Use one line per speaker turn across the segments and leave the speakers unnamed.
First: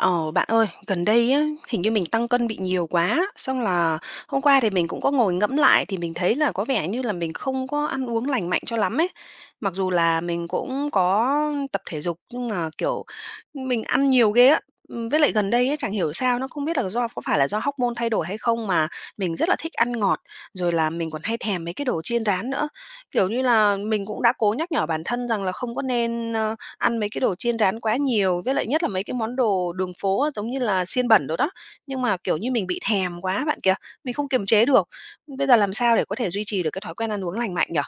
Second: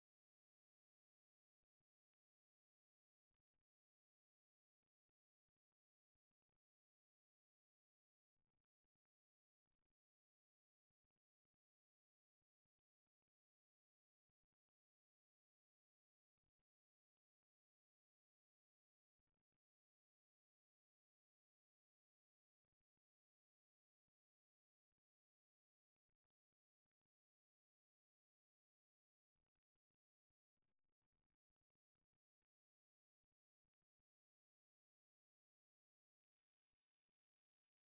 Ờ, Bạn ơi, gần đây á, hình như mình tăng cân bị nhiều quá, xong là hôm qua thì mình cũng có ngồi ngẫm lại thì mình thấy là có vẻ như là mình không có ăn uống lành mạnh cho lắm ấy. Mặc dù là mình cũng có tập thể dục nhưng mà, kiểu, mình ăn nhiều ghê á. Với lại gần đây ấy, chẳng hiểu sao, nó không biết là do có phải là do hormone thay đổi hay không mà mình rất là thích ăn ngọt, rồi là mình còn hay thèm mấy cái đồ chiên rán nữa. Kiểu như là, mình cũng đã cố nhắc nhở bản thân rằng là không có nên, ăn mấy cái đồ chiên rán quá nhiều, với lại nhất là mấy cái món đồ đường phố á, giống như là xiên bẩn đồ đó. Nhưng mà, kiểu như, mình bị thèm quá bạn kìa, mình không kiềm chế được. Bây giờ làm sao để có thể duy trì được cái thói quen ăn uống lành mạnh nhỉ?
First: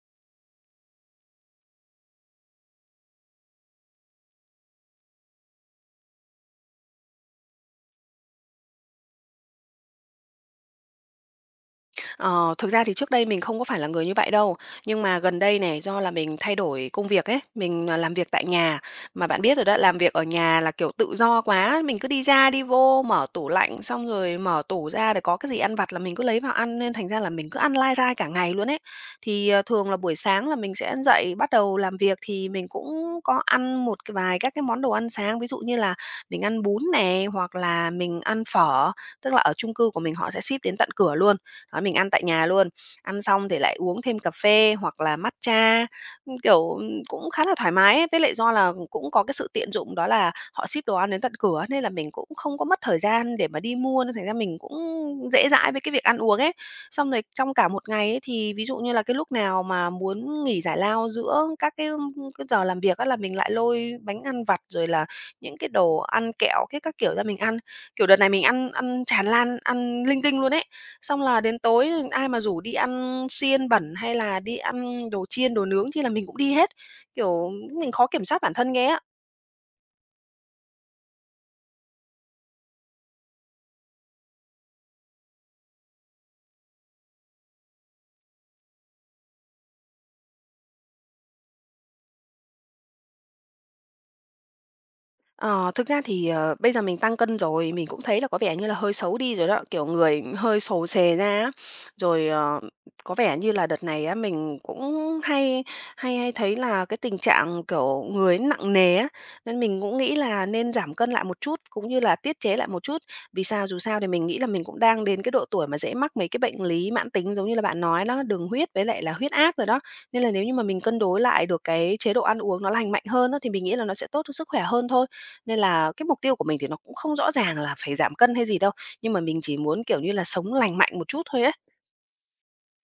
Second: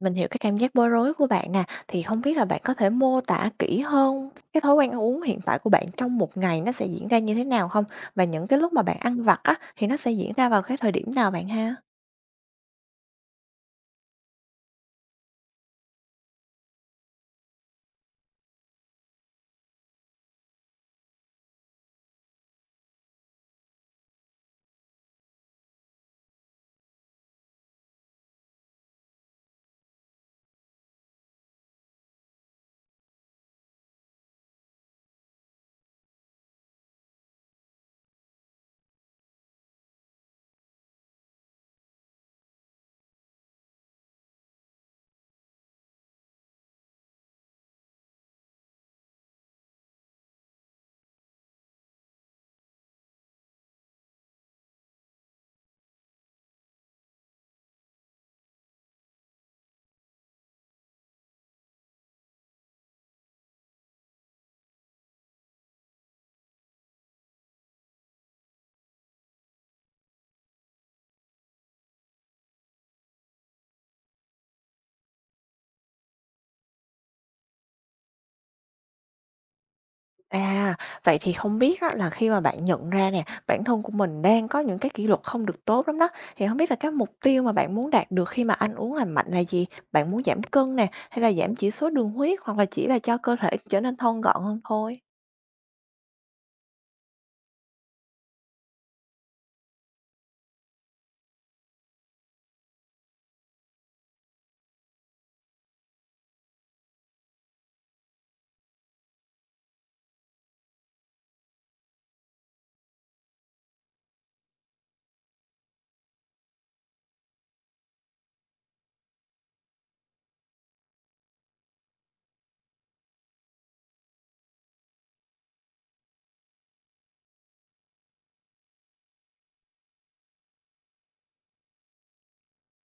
Mình hiểu cái cảm giác bối rối của bạn nè, thì không biết là bạn có thể mô tả kỹ hơn cái thói quen ăn uống hiện tại của bạn trong một ngày nó sẽ diễn ra như thế nào không? Và những cái lúc mà bạn ăn vặt á, thì nó sẽ diễn ra vào cái thời điểm nào bạn ha?
Ờ, Thực ra thì trước đây mình không có phải là người như vậy đâu, nhưng mà gần đây này do là mình thay đổi công việc ấy, mình, làm việc tại nhà, mà bạn biết rồi đó, làm việc ở nhà là, kiểu, tự do quá, mình cứ đi ra đi vô, mở tủ lạnh xong rồi mở tủ ra để có cái gì ăn vặt là mình cứ lấy vào ăn, nên thành ra là mình cứ ăn lai rai cả ngày luôn ấy. Thì, thường là buổi sáng là mình sẽ dậy bắt đầu làm việc thì mình cũng có ăn một cái vài các cái món đồ ăn sáng, ví dụ như là mình ăn bún nè, hoặc là mình ăn phở, tức là ở chung cư của mình họ sẽ ship đến tận cửa luôn. Đó, mình ăn tại nhà luôn, ăn xong thì lại uống thêm cà phê hoặc là matcha, kiểu, cũng khá là thoải mái ấy. Với lại do là cũng có cái sự tiện dụng đó là họ ship đồ ăn đến tận cửa, nên là mình cũng không có mất thời gian để mà đi mua, nên thành ra mình cũng dễ dãi với cái việc ăn uống ấy. Xong rồi trong cả một ngày ấy thì ví dụ như là cái lúc nào mà muốn nghỉ giải lao giữa cái giờ làm việc á là mình lại lôi bánh ăn vặt, rồi là những cái đồ ăn kẹo, cái các kiểu ra mình ăn. Kiểu, đợt này mình ăn ăn tràn lan, ăn linh tinh luôn ấy. Xong là đến tối ai mà rủ đi ăn xiên bẩn hay là đi ăn đồ chiên, đồ nướng thì là mình cũng đi hết, kiểu, mình khó kiểm soát bản thân ghê á.
À, vậy thì không biết á, là khi mà bạn nhận ra nè, bản thân của mình đang có những cái kỷ luật không được tốt lắm đó, thì không biết là cái mục tiêu mà bạn muốn đạt được khi mà ăn uống lành mạnh là gì? Bạn muốn giảm cân nè, hay là giảm chỉ số đường huyết, hoặc là chỉ là cho cơ thể trở nên thon gọn hơn thôi?
Ờ, Thực ra thì, bây giờ mình tăng cân rồi, mình cũng thấy là có vẻ như là hơi xấu đi rồi đó, kiểu, người hơi xồ xề ra á. Rồi, có vẻ như là đợt này á, mình cũng hay hay hay thấy là cái tình trạng, kiểu, người nặng nề á, nên mình cũng nghĩ là nên giảm cân lại một chút, cũng như là tiết chế lại một chút. Vì sao? Dù sao thì mình nghĩ là mình cũng đang đến cái độ tuổi mà dễ mắc mấy cái bệnh lý mãn tính giống như là bạn nói đó, đường huyết với lại là huyết áp rồi đó. Nên là nếu như mà mình cân đối lại được cái chế độ ăn uống nó lành mạnh hơn á, thì mình nghĩ là nó sẽ tốt cho sức khỏe hơn thôi. Nên là cái mục tiêu của mình thì nó cũng không rõ ràng là phải giảm cân hay gì đâu, nhưng mà mình chỉ muốn, kiểu như là, sống lành mạnh một chút thôi á.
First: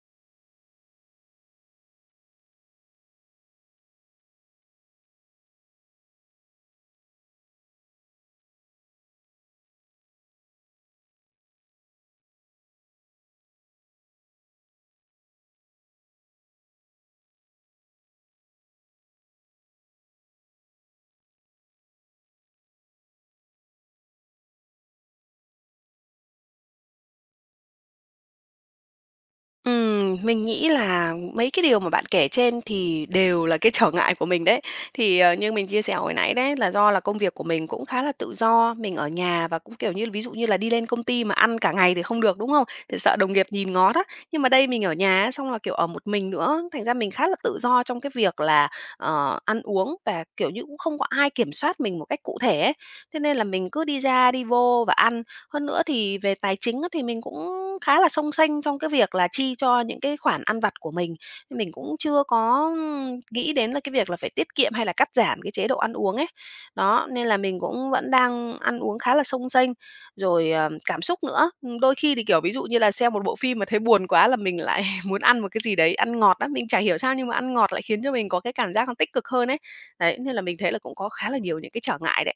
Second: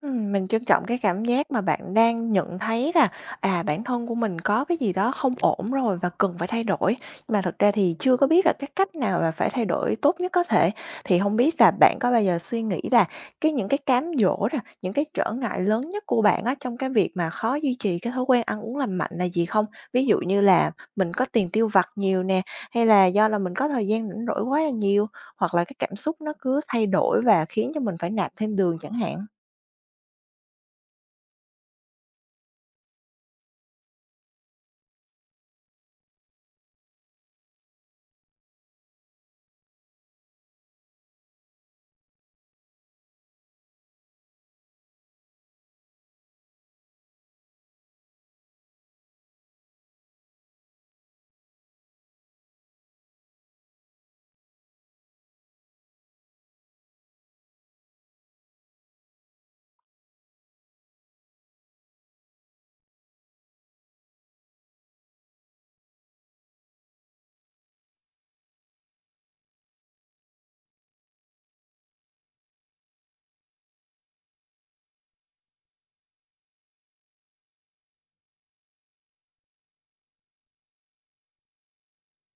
Mình trân trọng cái cảm giác mà bạn đang nhận thấy là, à, bản thân của mình có cái gì đó không ổn rồi và cần phải thay đổi, nhưng mà thực ra thì chưa có biết là cái cách nào là phải thay đổi tốt nhất có thể. Thì không biết là bạn có bao giờ suy nghĩ là những cái cám dỗ nè, những cái trở ngại lớn nhất của bạn á, trong cái việc mà khó duy trì cái thói quen ăn uống lành mạnh là gì không? Ví dụ như là mình có tiền tiêu vặt nhiều nè, hay là do là mình có thời gian rảnh rỗi quá là nhiều, hoặc là cái cảm xúc nó cứ thay đổi và khiến cho mình phải nạp thêm đường chẳng hạn?
Mình nghĩ là mấy cái điều mà bạn kể trên thì đều là cái trở ngại của mình đấy. Thì, như mình chia sẻ hồi nãy đấy, là do là công việc của mình cũng khá là tự do, mình ở nhà và cũng, kiểu như, ví dụ như là đi lên công ty mà ăn cả ngày thì không được, đúng không? Thì sợ đồng nghiệp nhìn ngó đó. Nhưng mà đây mình ở nhà á, xong là, kiểu, ở một mình nữa, thành ra mình khá là tự do trong cái việc là, ăn uống và, kiểu như, cũng không có ai kiểm soát mình một cách cụ thể ấy. Thế nên là mình cứ đi ra đi vô và ăn. Hơn nữa thì về tài chính á, thì mình cũng khá là xông xênh trong cái việc là chi cho những cái khoản ăn vặt của mình. Mình cũng chưa có, nghĩ đến là cái việc là phải tiết kiệm hay là cắt giảm cái chế độ ăn uống ấy. Đó, nên là mình cũng vẫn đang ăn uống khá là xông xênh, rồi, cảm xúc nữa. Đôi khi thì, kiểu, ví dụ như là xem một bộ phim mà thấy buồn quá là mình lại muốn ăn một cái gì đấy, ăn ngọt lắm, mình chả hiểu sao nhưng mà ăn ngọt lại khiến cho mình có cái cảm giác nó tích cực hơn ấy. Đấy, nên là mình thấy là cũng có khá là nhiều những cái trở ngại đấy.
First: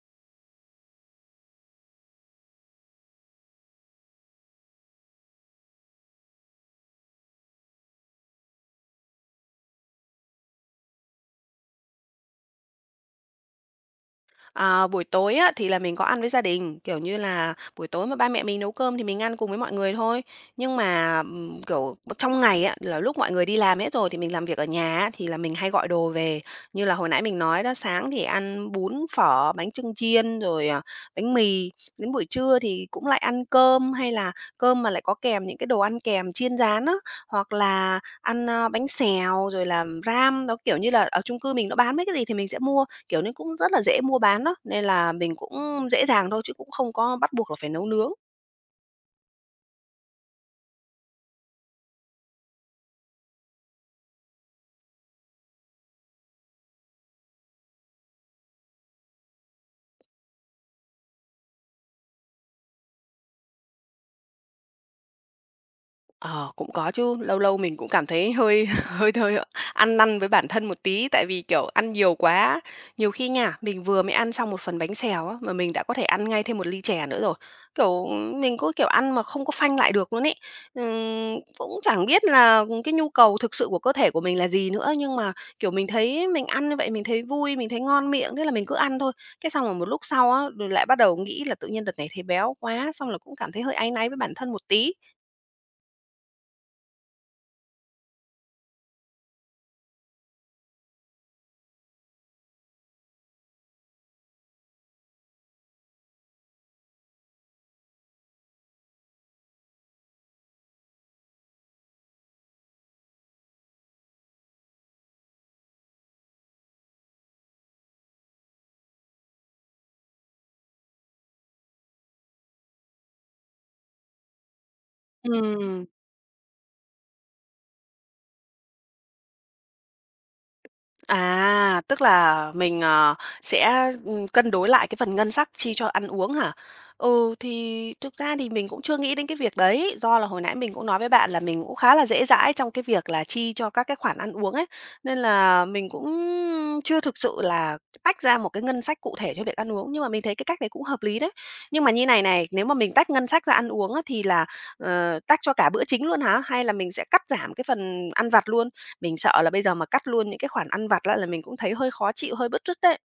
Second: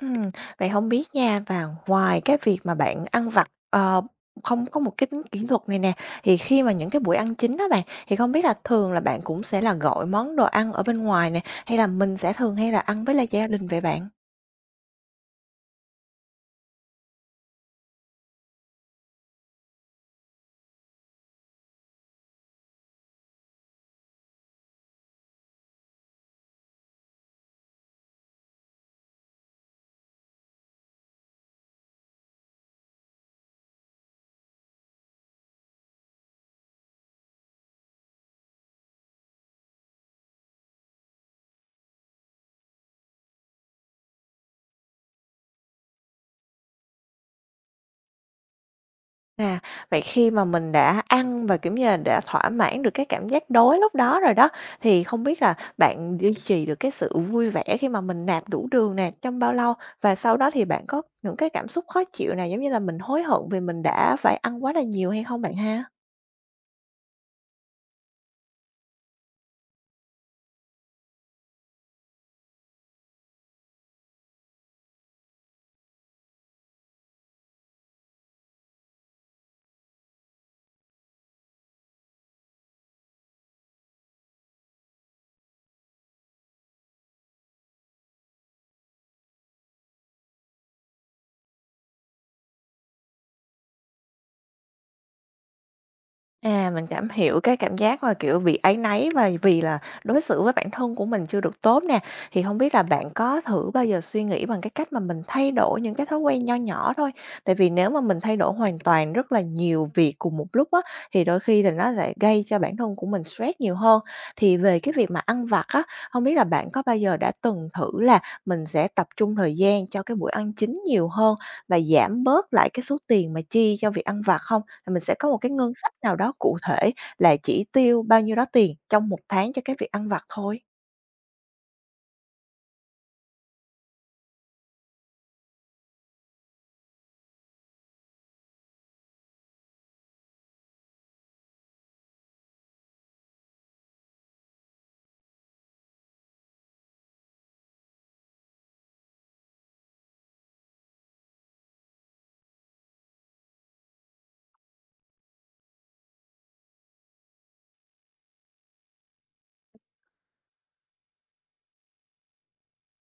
Ừm, vậy không biết nha, và ngoài cái việc mà bạn ăn vặt, không có một cái tính kỷ luật này nè, thì khi mà những cái buổi ăn chính đó bạn, thì không biết là thường là bạn cũng sẽ là gọi món đồ ăn ở bên ngoài nè, hay là mình sẽ thường hay là ăn với lại gia đình vậy bạn?
À, buổi tối á, thì là mình có ăn với gia đình, kiểu như là, buổi tối mà ba mẹ mình nấu cơm thì mình ăn cùng với mọi người thôi. Nhưng mà, kiểu, trong ngày á, là lúc mọi người đi làm hết rồi thì mình làm việc ở nhà á, thì là mình hay gọi đồ về. Như là hồi nãy mình nói đó, sáng thì ăn bún, phở, bánh chưng chiên, rồi, bánh mì, đến buổi trưa thì cũng lại ăn cơm, hay là cơm mà lại có kèm những cái đồ ăn kèm chiên rán á, hoặc là ăn, bánh xèo, rồi là ram. Đó, kiểu như là, ở chung cư mình nó bán mấy cái gì thì mình sẽ mua kiểu, nó cũng rất là dễ mua bán đó, nên là mình cũng dễ dàng thôi chứ cũng không có bắt buộc là phải nấu nướng.
À, vậy khi mà mình đã ăn và, kiểu như là, đã thỏa mãn được cái cảm giác đói lúc đó rồi đó, thì không biết là bạn duy trì được cái sự vui vẻ khi mà mình nạp đủ đường nè, trong bao lâu? Và sau đó thì bạn có những cái cảm xúc khó chịu nào, giống như là mình hối hận vì mình đã phải ăn quá là nhiều hay không bạn ha?
Ờ, cũng có chứ, lâu lâu mình cũng cảm thấy hơi hơi hơi ăn năn với bản thân một tí, tại vì, kiểu, ăn nhiều quá. Nhiều khi nha, mình vừa mới ăn xong một phần bánh xèo á, mà mình đã có thể ăn ngay thêm một ly chè nữa rồi. Kiểu, mình cứ, kiểu, ăn mà không có phanh lại được luôn ấy. Cũng chẳng biết là cái nhu cầu thực sự của cơ thể của mình là gì nữa, nhưng mà, kiểu, mình thấy mình ăn như vậy mình thấy vui, mình thấy ngon miệng, thế là mình cứ ăn thôi. Cái xong rồi một lúc sau á, rồi lại bắt đầu nghĩ là tự nhiên đợt này thấy béo quá, xong là cũng cảm thấy hơi áy náy với bản thân một tí.
À, mình cảm hiểu cái cảm giác mà, kiểu, bị áy náy và vì là đối xử với bản thân của mình chưa được tốt nè. Thì không biết là bạn có thử bao giờ suy nghĩ bằng cái cách mà mình thay đổi những cái thói quen nho nhỏ thôi? Tại vì nếu mà mình thay đổi hoàn toàn rất là nhiều việc cùng một lúc á, thì đôi khi là nó lại gây cho bản thân của mình stress nhiều hơn. Thì về cái việc mà ăn vặt á, không biết là bạn có bao giờ đã từng thử là mình sẽ tập trung thời gian cho cái buổi ăn chính nhiều hơn và giảm bớt lại cái số tiền mà chi cho việc ăn vặt không? Là mình sẽ có một cái ngân
Ừm.
sách nào đó cụ thể là chỉ tiêu bao nhiêu đó tiền trong một tháng cho cái việc ăn vặt thôi.
À, tức là mình, sẽ, cân đối lại cái phần ngân sách chi cho ăn uống hả? Ừ, thì thực ra thì mình cũng chưa nghĩ đến cái việc đấy, do là hồi nãy mình cũng nói với bạn là mình cũng khá là dễ dãi trong cái việc là chi cho các cái khoản ăn uống ấy, nên là mình cũng chưa thực sự là tách ra một cái ngân sách cụ thể cho việc ăn uống, nhưng mà mình thấy cái cách đấy cũng hợp lý đấy. Nhưng mà như này này, nếu mà mình tách ngân sách ra ăn uống á thì là, tách cho cả bữa chính luôn hả? Hay là mình sẽ cắt giảm cái phần ăn vặt luôn? Mình sợ là bây giờ mà cắt luôn những cái khoản ăn vặt lại là mình cũng thấy hơi khó chịu, hơi bứt rứt đấy.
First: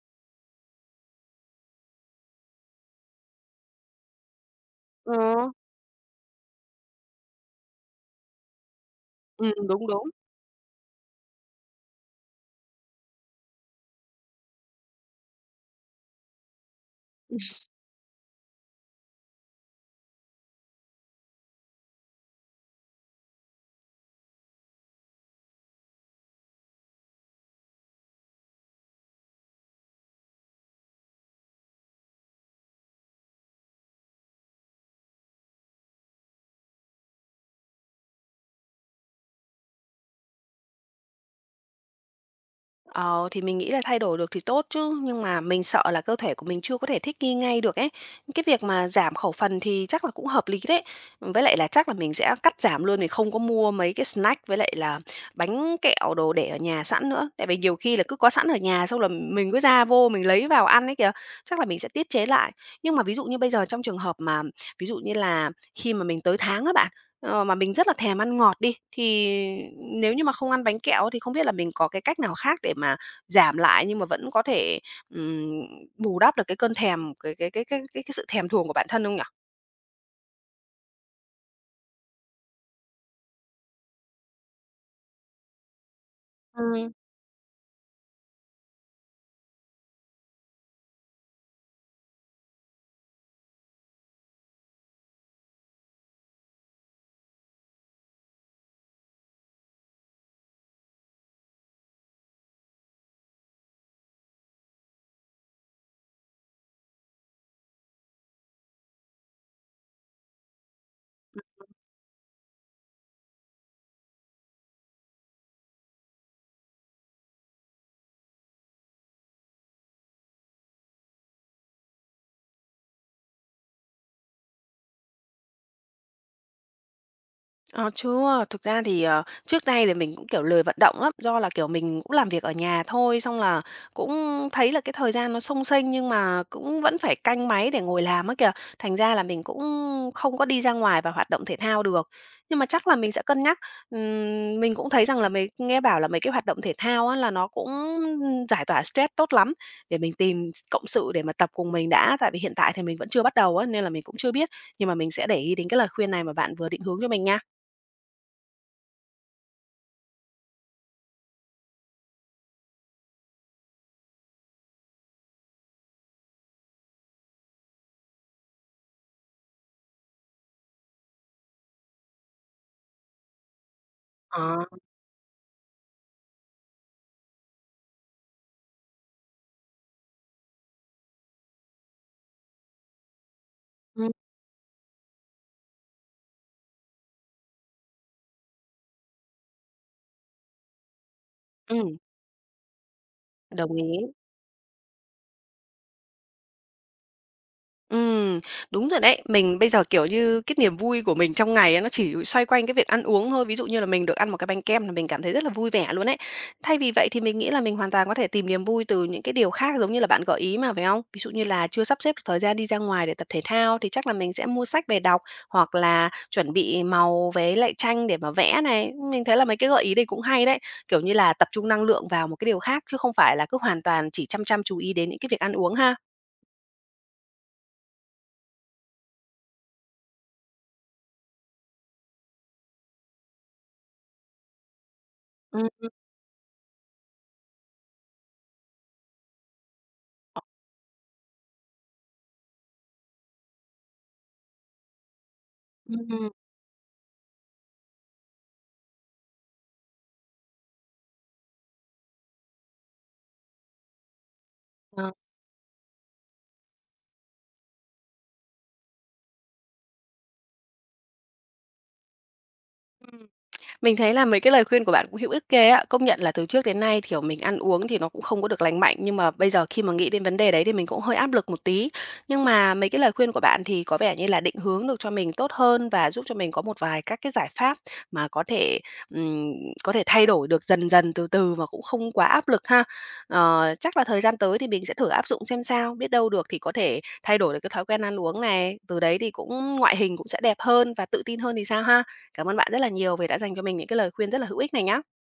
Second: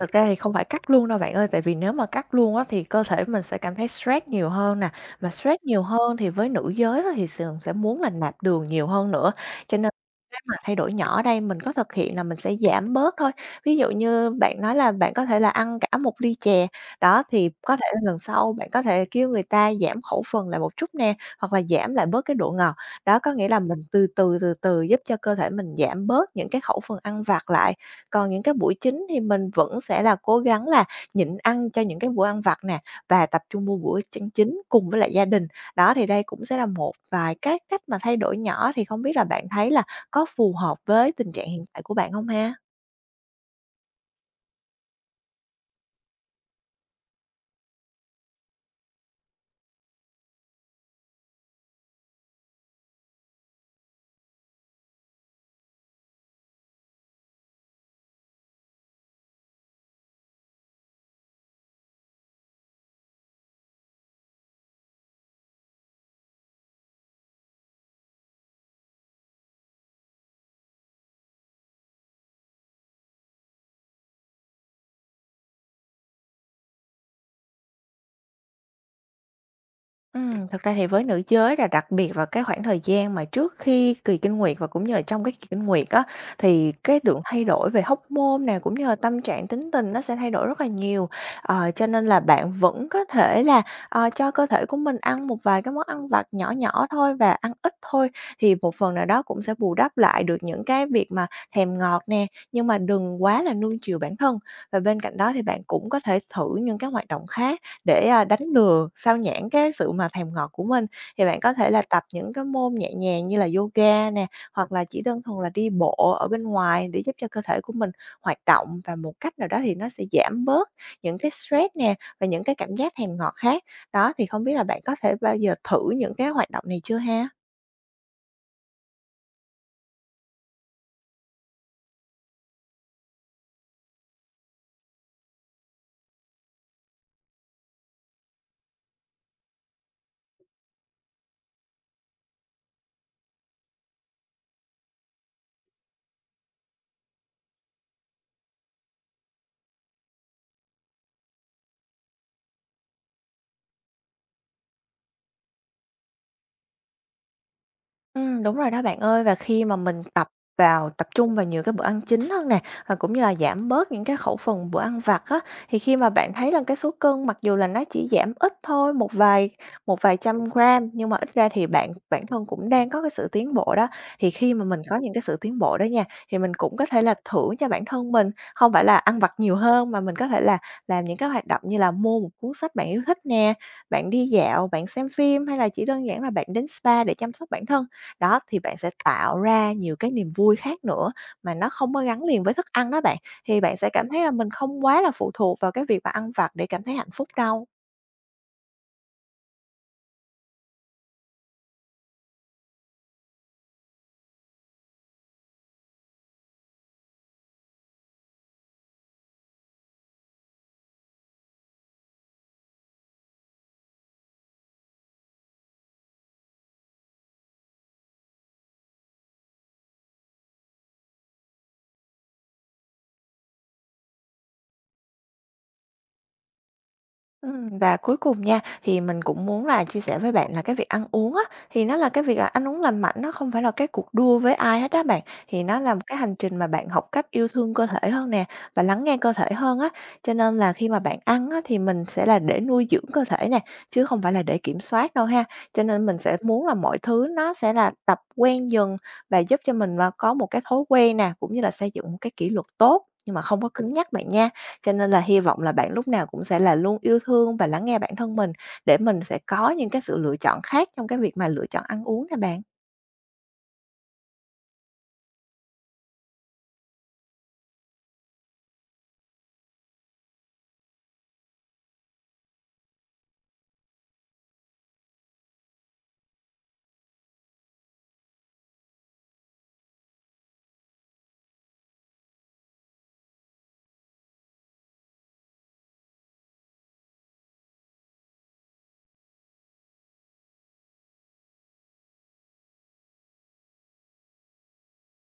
Thật ra thì không phải cắt luôn đâu bạn ơi, tại vì nếu mà cắt luôn á thì cơ thể mình sẽ cảm thấy stress nhiều hơn nè,
Ờ,
mà stress nhiều hơn thì với nữ giới á thì sườn sẽ muốn là nạp đường nhiều hơn nữa. Cho
đúng,
nên
đúng.
cái mà thay đổi nhỏ ở đây mình có thực hiện là mình sẽ giảm bớt thôi. Ví dụ như bạn nói là bạn có thể là ăn cả một ly chè, đó, thì có thể là lần sau bạn có thể kêu người ta giảm khẩu phần lại một chút nè, hoặc là giảm lại bớt cái độ ngọt. Đó, có nghĩa là mình từ từ, từ từ giúp cho cơ thể mình giảm bớt những cái khẩu phần ăn vặt lại. Còn những cái buổi chính thì mình vẫn sẽ là cố gắng là nhịn ăn cho những cái bữa ăn vặt nè, và tập trung vô bữa chân chính cùng với lại gia đình. Đó, thì đây cũng sẽ là một vài cái cách mà thay đổi nhỏ, thì không biết là bạn thấy là có phù hợp với tình trạng hiện tại của bạn không ha?
Ờ, thì mình nghĩ là thay đổi được thì tốt chứ, nhưng mà mình sợ là cơ thể của mình chưa có thể thích nghi ngay được ấy. Cái việc mà giảm khẩu phần thì chắc là cũng hợp lý đấy. Với lại là chắc là mình sẽ cắt giảm luôn, mình không có mua mấy cái snack với lại là bánh kẹo đồ để ở nhà sẵn nữa. Tại vì nhiều khi là cứ có sẵn ở nhà xong là mình cứ ra vô mình lấy vào ăn ấy kìa, chắc là mình sẽ tiết chế lại. Nhưng mà ví dụ như bây giờ trong trường hợp mà ví dụ như là khi mà mình tới tháng á bạn. Mà mình rất là thèm ăn ngọt đi, thì nếu như mà không ăn bánh kẹo thì không biết là mình có cái cách nào khác để mà giảm lại nhưng mà vẫn có thể, ừm, bù đắp được cái cơn thèm, cái sự thèm thuồng của bản thân không nhỉ?
Thật ra thì với nữ giới là đặc biệt vào cái khoảng thời gian mà trước khi kỳ kinh nguyệt và cũng như là trong cái kỳ kinh nguyệt á, thì
Ừm.
cái lượng thay đổi về hormone nè, cũng như là tâm trạng, tính tình nó sẽ thay đổi rất là nhiều. Cho nên là bạn vẫn có thể là, cho cơ thể của mình ăn một vài cái món ăn vặt nhỏ nhỏ thôi và ăn ít thôi, thì một phần nào đó cũng sẽ bù đắp lại được những cái việc mà thèm ngọt nè, nhưng mà đừng quá là nuông chiều bản thân. Và bên cạnh đó thì bạn cũng có thể thử những cái hoạt động khác để, đánh lừa, xao nhãng cái sự mà thèm ngọt của mình. Thì bạn có thể là tập những cái môn nhẹ nhàng như là yoga nè, hoặc là chỉ đơn thuần là đi bộ ở bên ngoài để giúp cho cơ thể của mình hoạt động và một cách nào đó thì nó sẽ giảm bớt những cái stress nè, và những cái cảm giác thèm ngọt khác. Đó, thì không biết là bạn có thể bao giờ thử những cái hoạt động này chưa ha?
Ờ, chưa, thực ra thì, trước đây thì mình cũng, kiểu, lười vận động lắm, do là, kiểu, mình cũng làm việc ở nhà thôi, xong là cũng thấy là cái thời gian nó xông xênh nhưng mà cũng vẫn phải canh máy để ngồi làm á kìa, thành ra là mình cũng không có đi ra ngoài và hoạt động thể thao được. Nhưng mà chắc là mình sẽ cân nhắc, mình cũng thấy rằng là mấy nghe bảo là mấy cái hoạt động thể thao á là nó cũng giải tỏa stress tốt lắm, để mình tìm cộng sự để mà tập cùng mình đã, tại vì hiện tại thì mình vẫn chưa bắt đầu á, nên là mình cũng chưa biết, nhưng mà mình sẽ để ý đến cái lời khuyên này mà bạn vừa định hướng cho mình nha.
Đúng rồi đó bạn ơi. Và khi mà mình tập trung vào nhiều cái bữa ăn chính hơn nè, và cũng như là giảm bớt những cái khẩu phần bữa ăn vặt á, thì khi mà bạn thấy là cái số cân mặc dù là nó chỉ giảm ít thôi, một vài trăm gram, nhưng mà ít ra thì bạn bản thân cũng đang có cái sự tiến bộ đó. Thì khi mà
Ờ,
mình có những cái sự tiến bộ đó nha, thì mình cũng có thể là thưởng cho bản thân mình, không phải là ăn vặt nhiều hơn mà mình có thể là làm những cái hoạt động như là mua một cuốn sách bạn yêu thích nè, bạn
ừm,
đi dạo, bạn xem phim hay là chỉ đơn giản là bạn đến spa để chăm sóc bản thân. Đó, thì bạn sẽ tạo ra nhiều cái niềm vui khác nữa mà nó không
ừm,
có gắn liền với thức ăn đó bạn, thì
đồng
bạn sẽ
ý.
cảm thấy là mình không quá là phụ thuộc vào cái việc mà ăn vặt để cảm thấy hạnh phúc đâu.
Ừm, đúng rồi đấy. Mình bây giờ, kiểu như, cái niềm vui của mình trong ngày á, nó chỉ xoay quanh cái việc ăn uống thôi. Ví dụ như là mình được ăn một cái bánh kem là mình cảm thấy rất là vui vẻ luôn ấy. Thay vì vậy thì mình nghĩ là mình hoàn toàn có thể tìm niềm vui từ những cái điều khác giống như là bạn gợi ý mà, phải không? Ví dụ như là chưa sắp xếp được thời gian đi ra ngoài để tập thể thao thì chắc là mình sẽ mua sách về đọc, hoặc là chuẩn bị màu với lại tranh để mà vẽ này. Mình thấy là mấy cái gợi ý đây cũng hay đấy, kiểu như là tập trung năng lượng vào một cái điều khác chứ không phải là cứ hoàn toàn chỉ chăm chăm chú ý đến những cái việc ăn uống ha.
Và cuối cùng nha, thì mình cũng muốn là chia sẻ với bạn là cái việc ăn uống á, thì nó là cái việc là ăn uống lành mạnh, nó không phải là cái cuộc đua với ai hết á bạn. Thì
Ừm,
nó là một cái hành trình mà bạn học cách yêu thương cơ thể hơn nè, và lắng nghe cơ thể hơn á. Cho nên là khi mà bạn ăn á, thì mình sẽ là để nuôi dưỡng cơ thể nè, chứ không phải là để kiểm soát đâu ha. Cho nên mình
ừm,
sẽ muốn là mọi thứ nó sẽ là tập quen dần và giúp cho mình là có một cái thói quen nè, cũng như là xây dựng một cái kỷ luật tốt, nhưng mà không có cứng nhắc bạn nha. Cho nên
ờ.
là hy vọng là bạn lúc nào cũng sẽ là luôn yêu thương và lắng nghe bản thân mình để mình sẽ có những cái sự lựa chọn khác trong cái việc mà lựa chọn ăn uống nè bạn.
Ừm, mình thấy là mấy cái lời khuyên của bạn cũng hữu ích ghê á. Công nhận là từ trước đến nay, kiểu, mình ăn uống thì nó cũng không có được lành mạnh, nhưng mà bây giờ khi mà nghĩ đến vấn đề đấy thì mình cũng hơi áp lực một tí. Nhưng mà mấy cái lời khuyên của bạn thì có vẻ như là định hướng được cho mình tốt hơn và giúp cho mình có một vài các cái giải pháp mà ừm, có thể thay đổi được dần dần, từ từ và cũng không quá áp lực ha. Ờ, chắc là thời gian tới thì mình sẽ thử áp dụng xem sao, biết đâu được thì có thể thay đổi được cái thói quen ăn uống này, từ đấy thì cũng ngoại hình cũng sẽ đẹp hơn và tự tin hơn thì sao ha? Cảm ơn bạn rất là nhiều vì đã dành cho mình những cái lời khuyên rất là hữu ích này nhá.